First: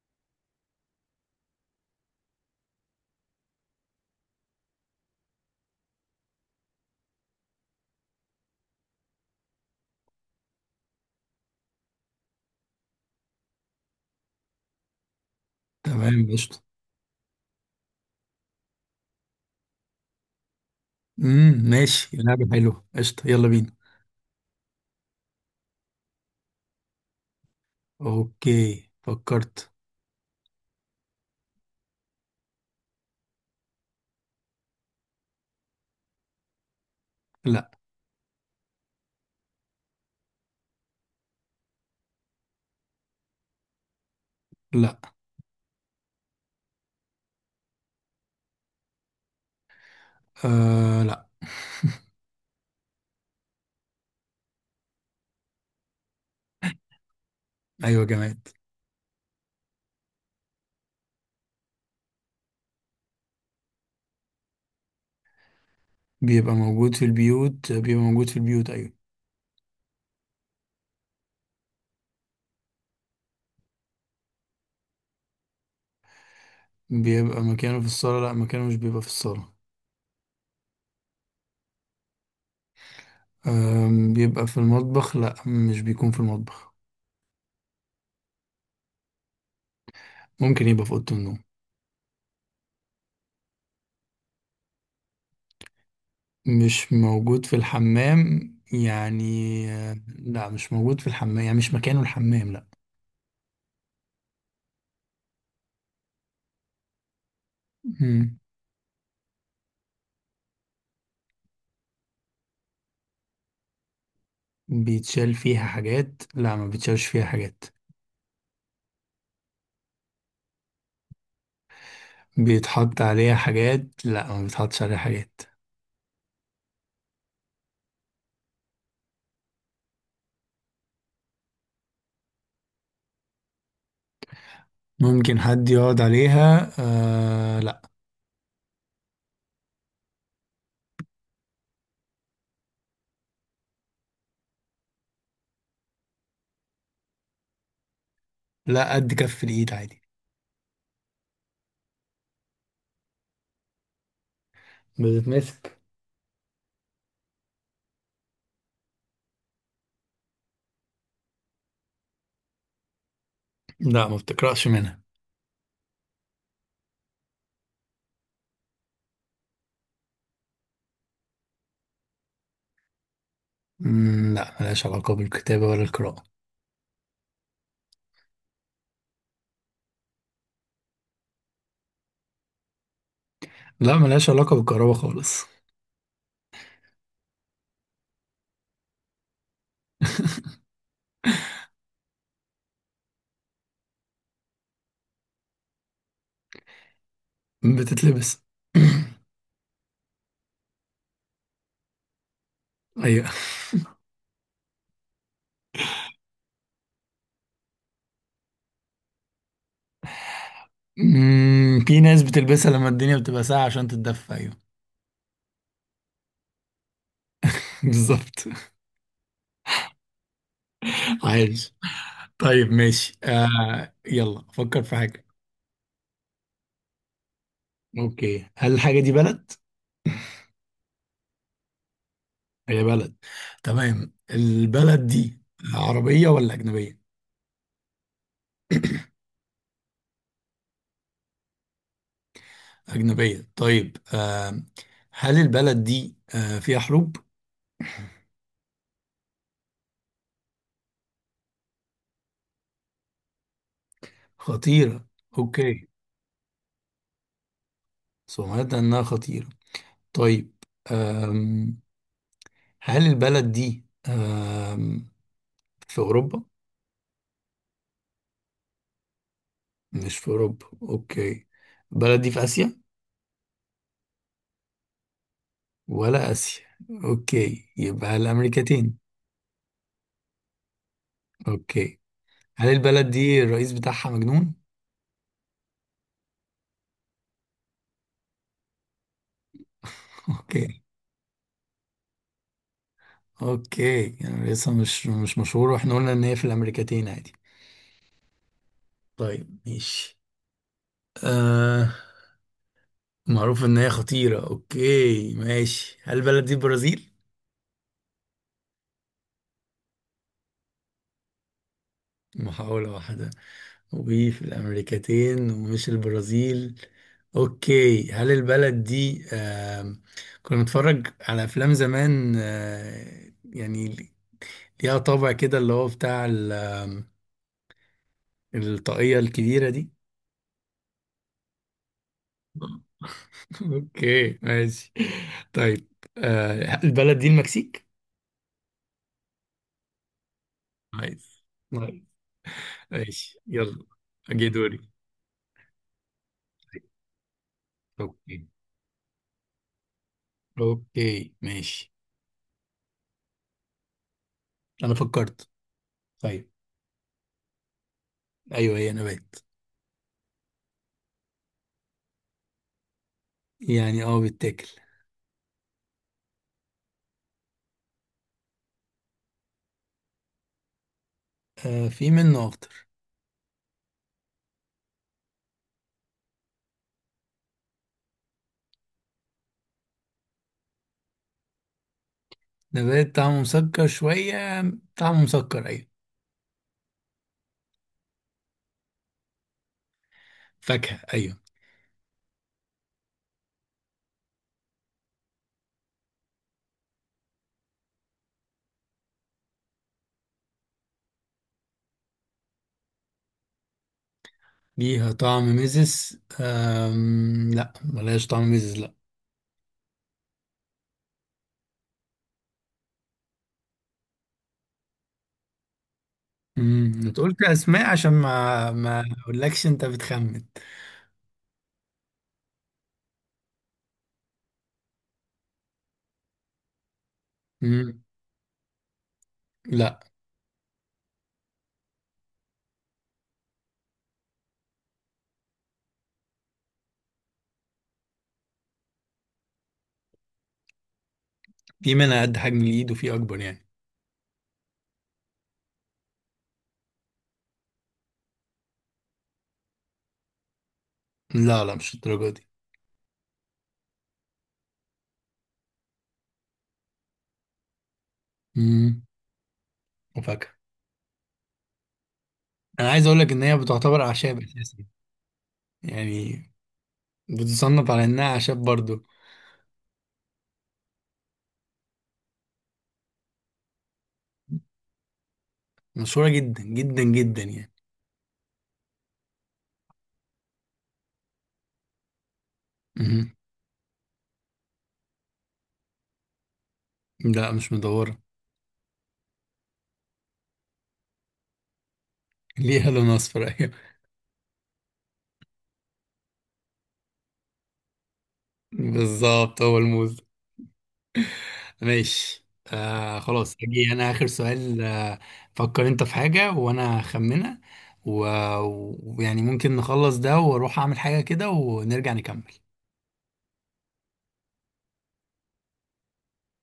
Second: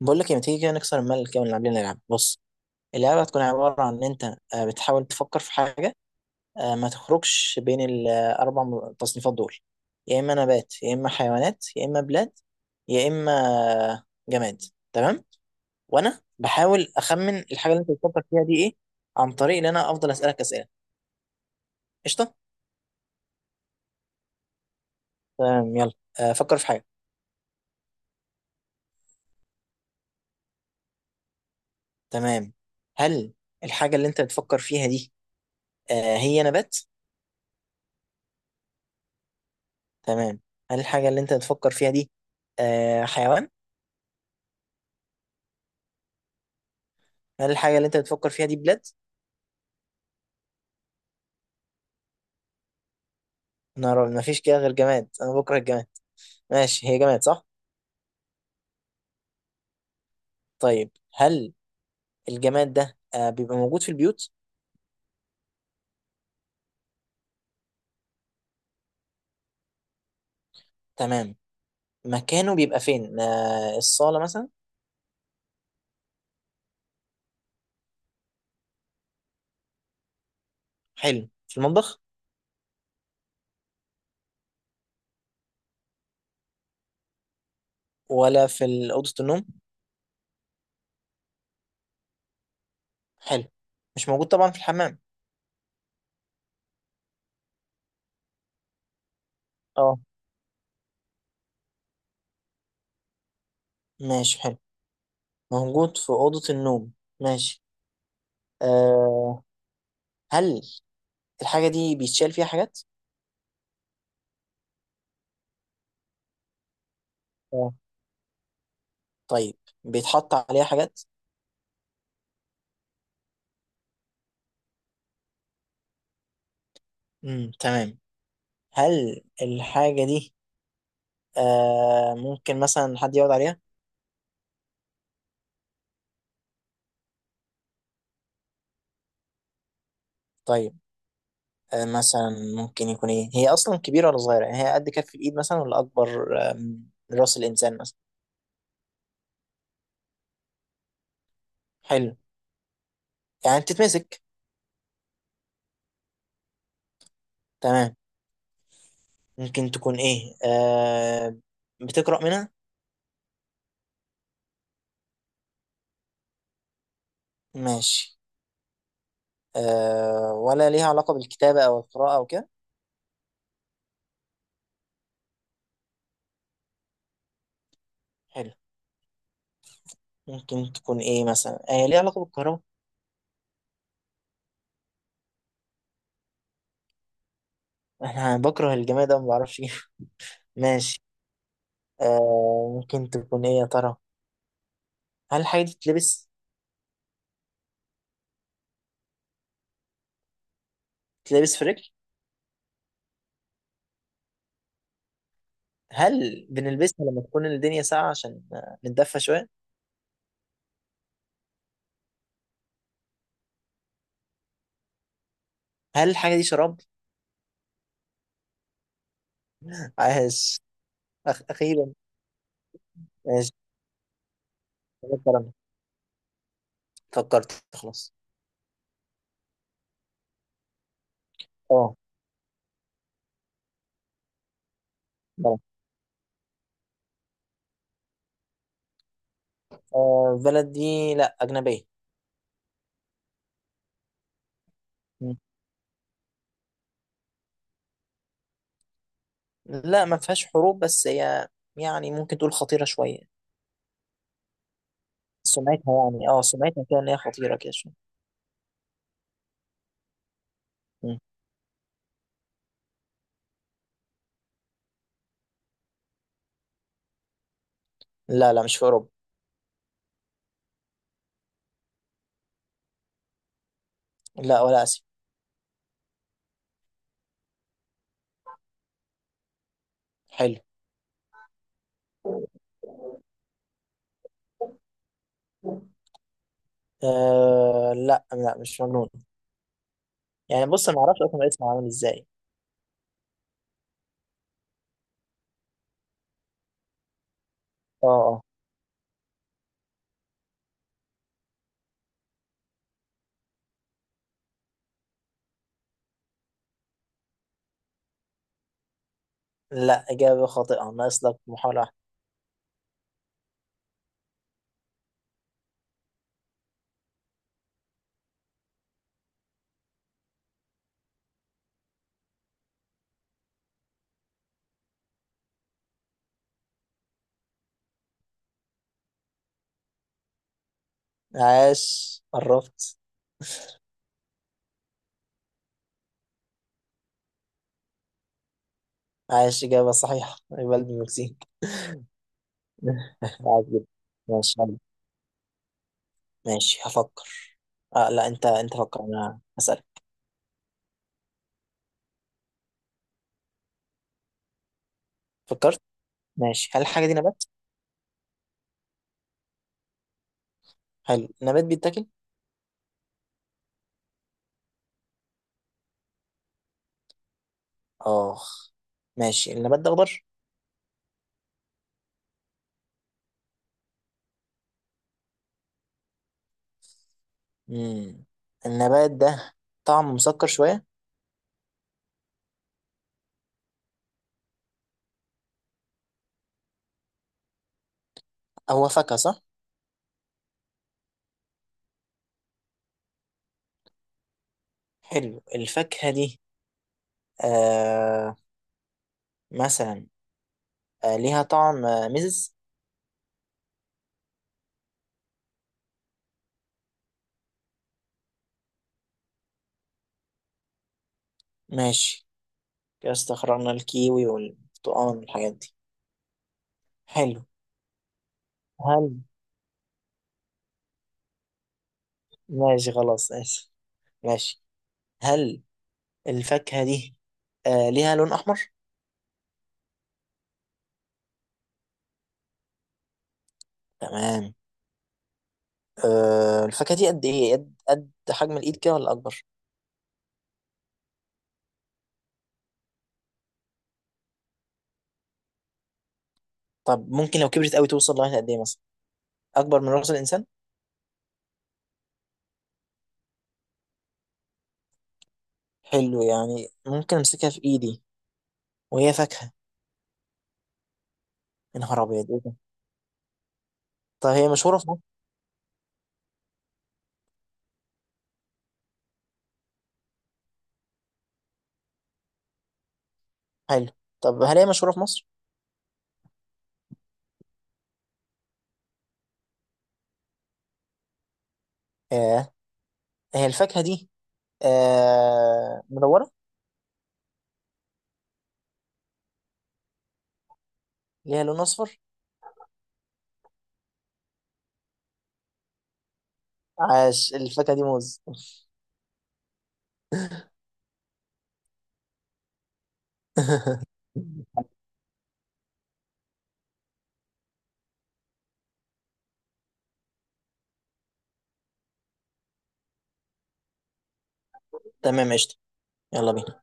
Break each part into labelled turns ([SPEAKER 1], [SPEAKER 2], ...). [SPEAKER 1] بقول لك إيه، ما تيجي كده نكسر الملل كده ونلعب لنا لعبة. بص، اللعبة هتكون عبارة عن إن أنت بتحاول تفكر في حاجة. ما تخرجش بين الأربع تصنيفات دول: يا إما نبات، يا إما حيوانات، يا إما بلاد، يا إما آه، جماد. تمام. وأنا
[SPEAKER 2] تمام، قشطة.
[SPEAKER 1] بحاول أخمن الحاجة اللي أنت بتفكر فيها دي إيه، عن طريق إن أنا أفضل أسألك أسئلة.
[SPEAKER 2] ماشي،
[SPEAKER 1] قشطة.
[SPEAKER 2] لعبة حلوة، قشطة. يلا بينا.
[SPEAKER 1] تمام يلا. فكر في حاجة.
[SPEAKER 2] اوكي، فكرت.
[SPEAKER 1] تمام. هل الحاجة اللي أنت بتفكر فيها دي هي نبات؟
[SPEAKER 2] لا.
[SPEAKER 1] تمام. هل الحاجة اللي أنت بتفكر فيها دي حيوان؟
[SPEAKER 2] لا.
[SPEAKER 1] هل الحاجة اللي أنت بتفكر فيها دي بلاد؟
[SPEAKER 2] آه، لا.
[SPEAKER 1] نار، ما فيش كده غير جماد. أنا بكره الجماد. ماشي، هي جماد صح؟
[SPEAKER 2] ايوه، جماد.
[SPEAKER 1] طيب، هل الجماد ده بيبقى موجود في البيوت؟
[SPEAKER 2] بيبقى موجود في البيوت، بيبقى موجود في البيوت، ايوه.
[SPEAKER 1] تمام. مكانه بيبقى فين؟ الصالة مثلا؟
[SPEAKER 2] بيبقى مكانه في الصالة؟ لا، مكانه مش بيبقى في الصالة.
[SPEAKER 1] حلو. في المطبخ؟
[SPEAKER 2] بيبقى في المطبخ؟ لا، مش بيكون في المطبخ.
[SPEAKER 1] ولا في أوضة النوم؟
[SPEAKER 2] ممكن يبقى في أوضة النوم.
[SPEAKER 1] حلو. مش موجود طبعا في الحمام.
[SPEAKER 2] مش موجود في الحمام، يعني.
[SPEAKER 1] اه،
[SPEAKER 2] لا، مش موجود في الحمام، يعني مش مكانه الحمام، لا.
[SPEAKER 1] ماشي حلو. موجود في أوضة النوم. ماشي.
[SPEAKER 2] مم.
[SPEAKER 1] آه هل الحاجة دي بيتشال فيها حاجات؟
[SPEAKER 2] بيتشال فيها حاجات؟ لا، ما بيتشالش فيها حاجات.
[SPEAKER 1] طيب، بيتحط عليها حاجات؟
[SPEAKER 2] بيتحط عليها حاجات؟ لا، ما بيتحطش عليها حاجات.
[SPEAKER 1] تمام. هل الحاجة دي ممكن مثلا حد يقعد عليها؟
[SPEAKER 2] ممكن حد يقعد عليها؟ لا.
[SPEAKER 1] طيب، مثلا ممكن يكون ايه؟ هي اصلا كبيرة ولا صغيرة؟ يعني هي قد كف الايد مثلا ولا اكبر من راس الانسان مثلا؟
[SPEAKER 2] لا، قد كف الايد عادي.
[SPEAKER 1] حلو. يعني بتتمسك.
[SPEAKER 2] بتتمسك.
[SPEAKER 1] تمام. ممكن تكون ايه؟ بتقرأ منها؟
[SPEAKER 2] لا، ما بتقرأش منها.
[SPEAKER 1] ماشي. ولا ليها علاقة بالكتابة او القراءة او كده؟
[SPEAKER 2] لا، ملهاش علاقة بالكتابة ولا القراءة.
[SPEAKER 1] حلو. ممكن تكون ايه مثلا؟ ليها علاقة بالكهرباء؟
[SPEAKER 2] لا، ملهاش علاقة بالكهرباء خالص.
[SPEAKER 1] انا بكره الجماد ده، ما بعرفش ايه. ماشي. ممكن تكون ايه يا ترى؟ هل الحاجة دي تلبس؟
[SPEAKER 2] بتتلبس.
[SPEAKER 1] تلبس في رجل؟
[SPEAKER 2] ايوه.
[SPEAKER 1] هل بنلبسها لما تكون الدنيا ساقعة عشان نتدفى شوية؟
[SPEAKER 2] في ناس بتلبسها لما الدنيا بتبقى ساقعة عشان تتدفى، ايوه.
[SPEAKER 1] هل الحاجة دي شراب؟
[SPEAKER 2] بالظبط.
[SPEAKER 1] عاش.
[SPEAKER 2] عايش.
[SPEAKER 1] أخيرا.
[SPEAKER 2] طيب، ماشي.
[SPEAKER 1] ماشي،
[SPEAKER 2] يلا فكر في حاجة.
[SPEAKER 1] شكراً. فكرت خلاص.
[SPEAKER 2] اوكي، هل الحاجة دي بلد؟
[SPEAKER 1] اه،
[SPEAKER 2] هي بلد. تمام، البلد دي
[SPEAKER 1] بلد.
[SPEAKER 2] عربية ولا أجنبية؟
[SPEAKER 1] بلد دي لا أجنبية.
[SPEAKER 2] أجنبية، طيب.
[SPEAKER 1] م.
[SPEAKER 2] هل البلد دي فيها حروب؟
[SPEAKER 1] لا، ما فيهاش حروب، بس هي يعني ممكن تقول خطيرة شوية.
[SPEAKER 2] خطيرة. أوكي.
[SPEAKER 1] سمعتها يعني سمعتها كده إن هي خطيرة كده شوية.
[SPEAKER 2] سمعت إنها خطيرة. طيب.
[SPEAKER 1] م.
[SPEAKER 2] آم هل البلد دي في أوروبا؟
[SPEAKER 1] لا لا، مش في أوروبا.
[SPEAKER 2] مش في أوروبا، أوكي. البلد دي في آسيا؟
[SPEAKER 1] لا، ولا آسيا.
[SPEAKER 2] ولا آسيا. أوكي، يبقى الأمريكتين.
[SPEAKER 1] حلو.
[SPEAKER 2] أوكي. هل البلد دي الرئيس بتاعها مجنون؟
[SPEAKER 1] لا لا، مش في أوروبا. يعني
[SPEAKER 2] أوكي.
[SPEAKER 1] بص، انا ما اعرفش اصلا اسمه عامل ازاي.
[SPEAKER 2] اوكي، يعني لسه مش مشهور، واحنا قلنا ان هي في الامريكتين عادي.
[SPEAKER 1] اه اه.
[SPEAKER 2] طيب، ماشي. آه معروف ان هي خطيرة. اوكي، ماشي. هل البلد دي البرازيل؟
[SPEAKER 1] لا، اجابه خاطئه، ناقص لك محاوله واحده.
[SPEAKER 2] محاولة واحدة. وفي الامريكتين ومش البرازيل. اوكي، هل البلد دي كنا نتفرج على افلام زمان، يعني ليها طابع كده، اللي هو بتاع ال- آم، الطاقية الكبيرة دي.
[SPEAKER 1] عاش، قربت.
[SPEAKER 2] اوكي، ماشي، طيب. البلد دي المكسيك.
[SPEAKER 1] عاش، اجابه صحيحه، بلد
[SPEAKER 2] عايز.
[SPEAKER 1] المكسيك.
[SPEAKER 2] طيب، ماشي،
[SPEAKER 1] عاش
[SPEAKER 2] يلا.
[SPEAKER 1] جدا.
[SPEAKER 2] اجي
[SPEAKER 1] ماشي
[SPEAKER 2] دوري.
[SPEAKER 1] يلا. ماشي، هفكر. لا، انت
[SPEAKER 2] اوكي.
[SPEAKER 1] انت فكر، انا هسألك.
[SPEAKER 2] اوكي، ماشي. انا فكرت.
[SPEAKER 1] فكرت.
[SPEAKER 2] طيب.
[SPEAKER 1] ماشي، هل الحاجه دي نبات؟
[SPEAKER 2] ايوه، هي نبات.
[SPEAKER 1] هل النبات بيتاكل؟
[SPEAKER 2] يعني بيتاكل.
[SPEAKER 1] اه، ماشي. النبات ده اخضر؟
[SPEAKER 2] آه، في منه اخضر.
[SPEAKER 1] امم النبات ده طعمه مسكر شويه؟
[SPEAKER 2] نبات طعمه مسكر شويه. طعمه مسكر، ايوه.
[SPEAKER 1] هو فاكهه صح؟
[SPEAKER 2] فاكهه، ايوه.
[SPEAKER 1] حلو. الفاكهه دي آه مثلا ليها طعم مزز؟
[SPEAKER 2] ليها طعم مزز؟ لا، ملهاش طعم مزز، لا.
[SPEAKER 1] ماشي. كده استخرجنا الكيوي والبرتقال والحاجات دي.
[SPEAKER 2] انت قلت
[SPEAKER 1] حلو.
[SPEAKER 2] اسماء عشان ما
[SPEAKER 1] هل
[SPEAKER 2] اقولكش، انت بتخمن.
[SPEAKER 1] ماشي خلاص، آسف. ماشي. هل الفاكهة دي
[SPEAKER 2] امم.
[SPEAKER 1] ليها لون أحمر؟
[SPEAKER 2] لا،
[SPEAKER 1] تمام. الفاكهة دي قد إيه؟ قد حجم الإيد كده ولا أكبر؟
[SPEAKER 2] في منها قد حجم الايد وفي اكبر، يعني.
[SPEAKER 1] طب ممكن لو كبرت قوي توصل لغاية قد إيه مثلا؟ أكبر من رأس الإنسان؟
[SPEAKER 2] لا، لا، مش الدرجه دي.
[SPEAKER 1] حلو، يعني ممكن أمسكها في إيدي،
[SPEAKER 2] امم.
[SPEAKER 1] وهي فاكهة.
[SPEAKER 2] وفاكهه.
[SPEAKER 1] يا نهار أبيض، إيه ده؟
[SPEAKER 2] انا عايز اقول لك ان هي بتعتبر
[SPEAKER 1] طب
[SPEAKER 2] اعشاب
[SPEAKER 1] هي
[SPEAKER 2] اساسا.
[SPEAKER 1] مشهورة في مصر؟
[SPEAKER 2] يعني بتصنف على انها اعشاب برضو.
[SPEAKER 1] حلو. طب هل هي مشهورة في مصر؟
[SPEAKER 2] مشهوره جدا جدا جدا، يعني.
[SPEAKER 1] آه
[SPEAKER 2] امم.
[SPEAKER 1] هي الفاكهة دي مدورة؟
[SPEAKER 2] لا، مش مدوره.
[SPEAKER 1] ليها لون أصفر؟
[SPEAKER 2] ليها لون اصفر، ايوه.
[SPEAKER 1] عاش، الفاكهة دي موز.
[SPEAKER 2] بالظبط، هو الموز. ماشي. خلاص، اجي انا اخر سؤال. فكر انت في حاجه وانا اخمنها. ويعني ممكن نخلص ده واروح اعمل حاجه كده ونرجع نكمل.
[SPEAKER 1] تمام قشطة. يلا بينا.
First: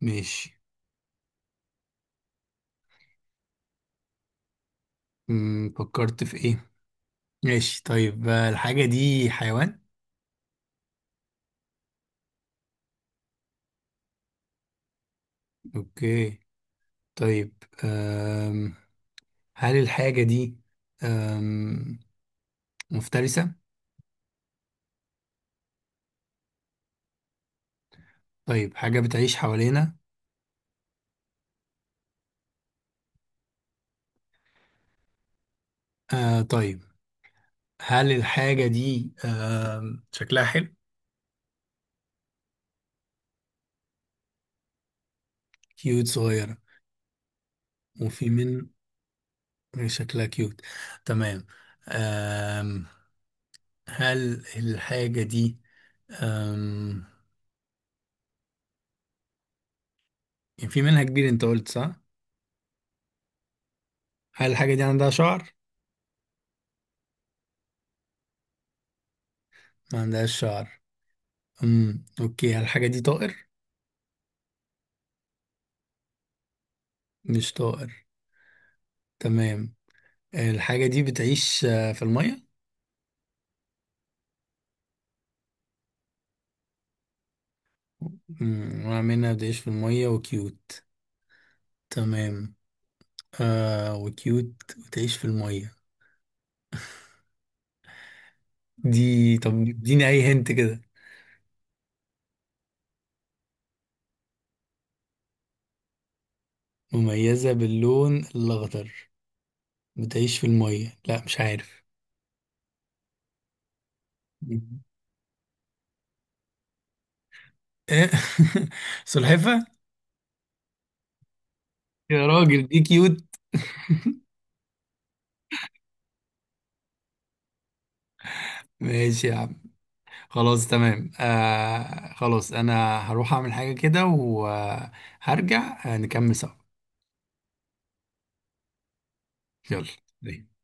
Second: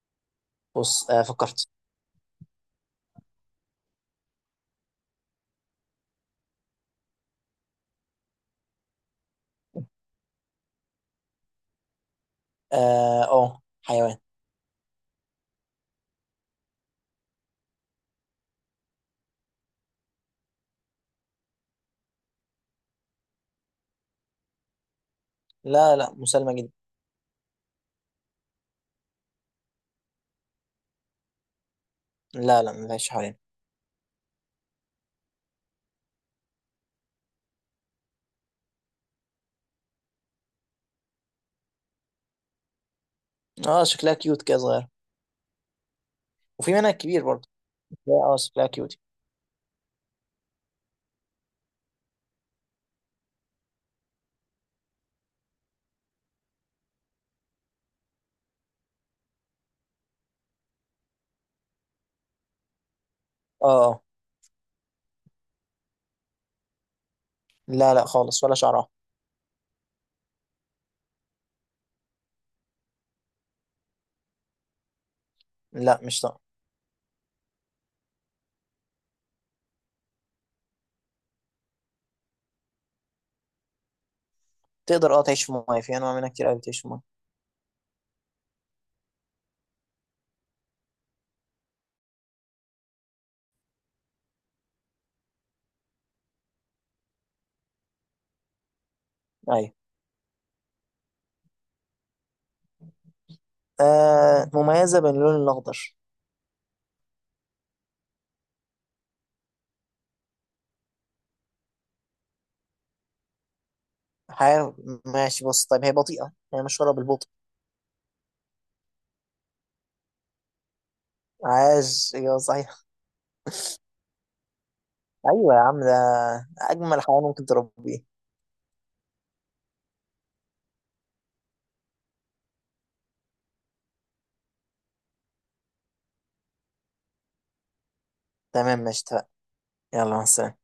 [SPEAKER 2] ماشي.
[SPEAKER 1] بص، فكرت.
[SPEAKER 2] فكرت في ايه؟ ماشي، طيب. الحاجة دي حيوان؟
[SPEAKER 1] اه، أوه، حيوان.
[SPEAKER 2] اوكي. طيب، هل الحاجة دي أم... مفترسة؟
[SPEAKER 1] لا لا، مسالمة جدا.
[SPEAKER 2] طيب، حاجة بتعيش حوالينا؟
[SPEAKER 1] لا لا، ما فيهاش حوالينا.
[SPEAKER 2] آه، طيب. هل الحاجة دي شكلها حلو؟
[SPEAKER 1] اه، شكلها كيوت كده، صغير.
[SPEAKER 2] كيوت، صغيرة.
[SPEAKER 1] وفي منها كبير برضه. لا،
[SPEAKER 2] وفي
[SPEAKER 1] اه، شكلها
[SPEAKER 2] من.
[SPEAKER 1] كيوت.
[SPEAKER 2] شكلها كيوت. تمام. أم... هل الحاجة دي أم... يعني في منها كبير، انت قلت، صح؟
[SPEAKER 1] اه اه.
[SPEAKER 2] هل الحاجة دي عندها شعر؟
[SPEAKER 1] لا لا خالص، ولا شعرها.
[SPEAKER 2] ما عندهاش شعر. اوكي، الحاجة دي طائر؟
[SPEAKER 1] لا، مش طاقة.
[SPEAKER 2] مش طائر. تمام. الحاجة دي بتعيش في المية؟
[SPEAKER 1] تقدر تعيش في المايه، في انواع منها كتير قوي بتعيش في المايه.
[SPEAKER 2] نوع منها بتعيش في المية وكيوت. تمام. وكيوت وتعيش في المية. دي، طب
[SPEAKER 1] ايوه.
[SPEAKER 2] اديني اي هنت كده.
[SPEAKER 1] مميزة باللون الاخضر.
[SPEAKER 2] مميزة باللون الأخضر. بتعيش في المية، لا مش عارف. إيه؟
[SPEAKER 1] حيوان. ماشي بص، طيب هي بطيئة، هي مشهورة بالبطء.
[SPEAKER 2] سلحفة.
[SPEAKER 1] عاش،
[SPEAKER 2] يا
[SPEAKER 1] ايوه
[SPEAKER 2] راجل، دي
[SPEAKER 1] صحيح.
[SPEAKER 2] كيوت.
[SPEAKER 1] ايوه يا عم، ده اجمل حيوان ممكن تربيه.
[SPEAKER 2] ماشي، يا عم. خلاص، تمام. خلاص انا هروح اعمل حاجة كده وهرجع، نكمل سوا.
[SPEAKER 1] تمام ماشي، اتفقنا. يلا مع السلامة.
[SPEAKER 2] يلا.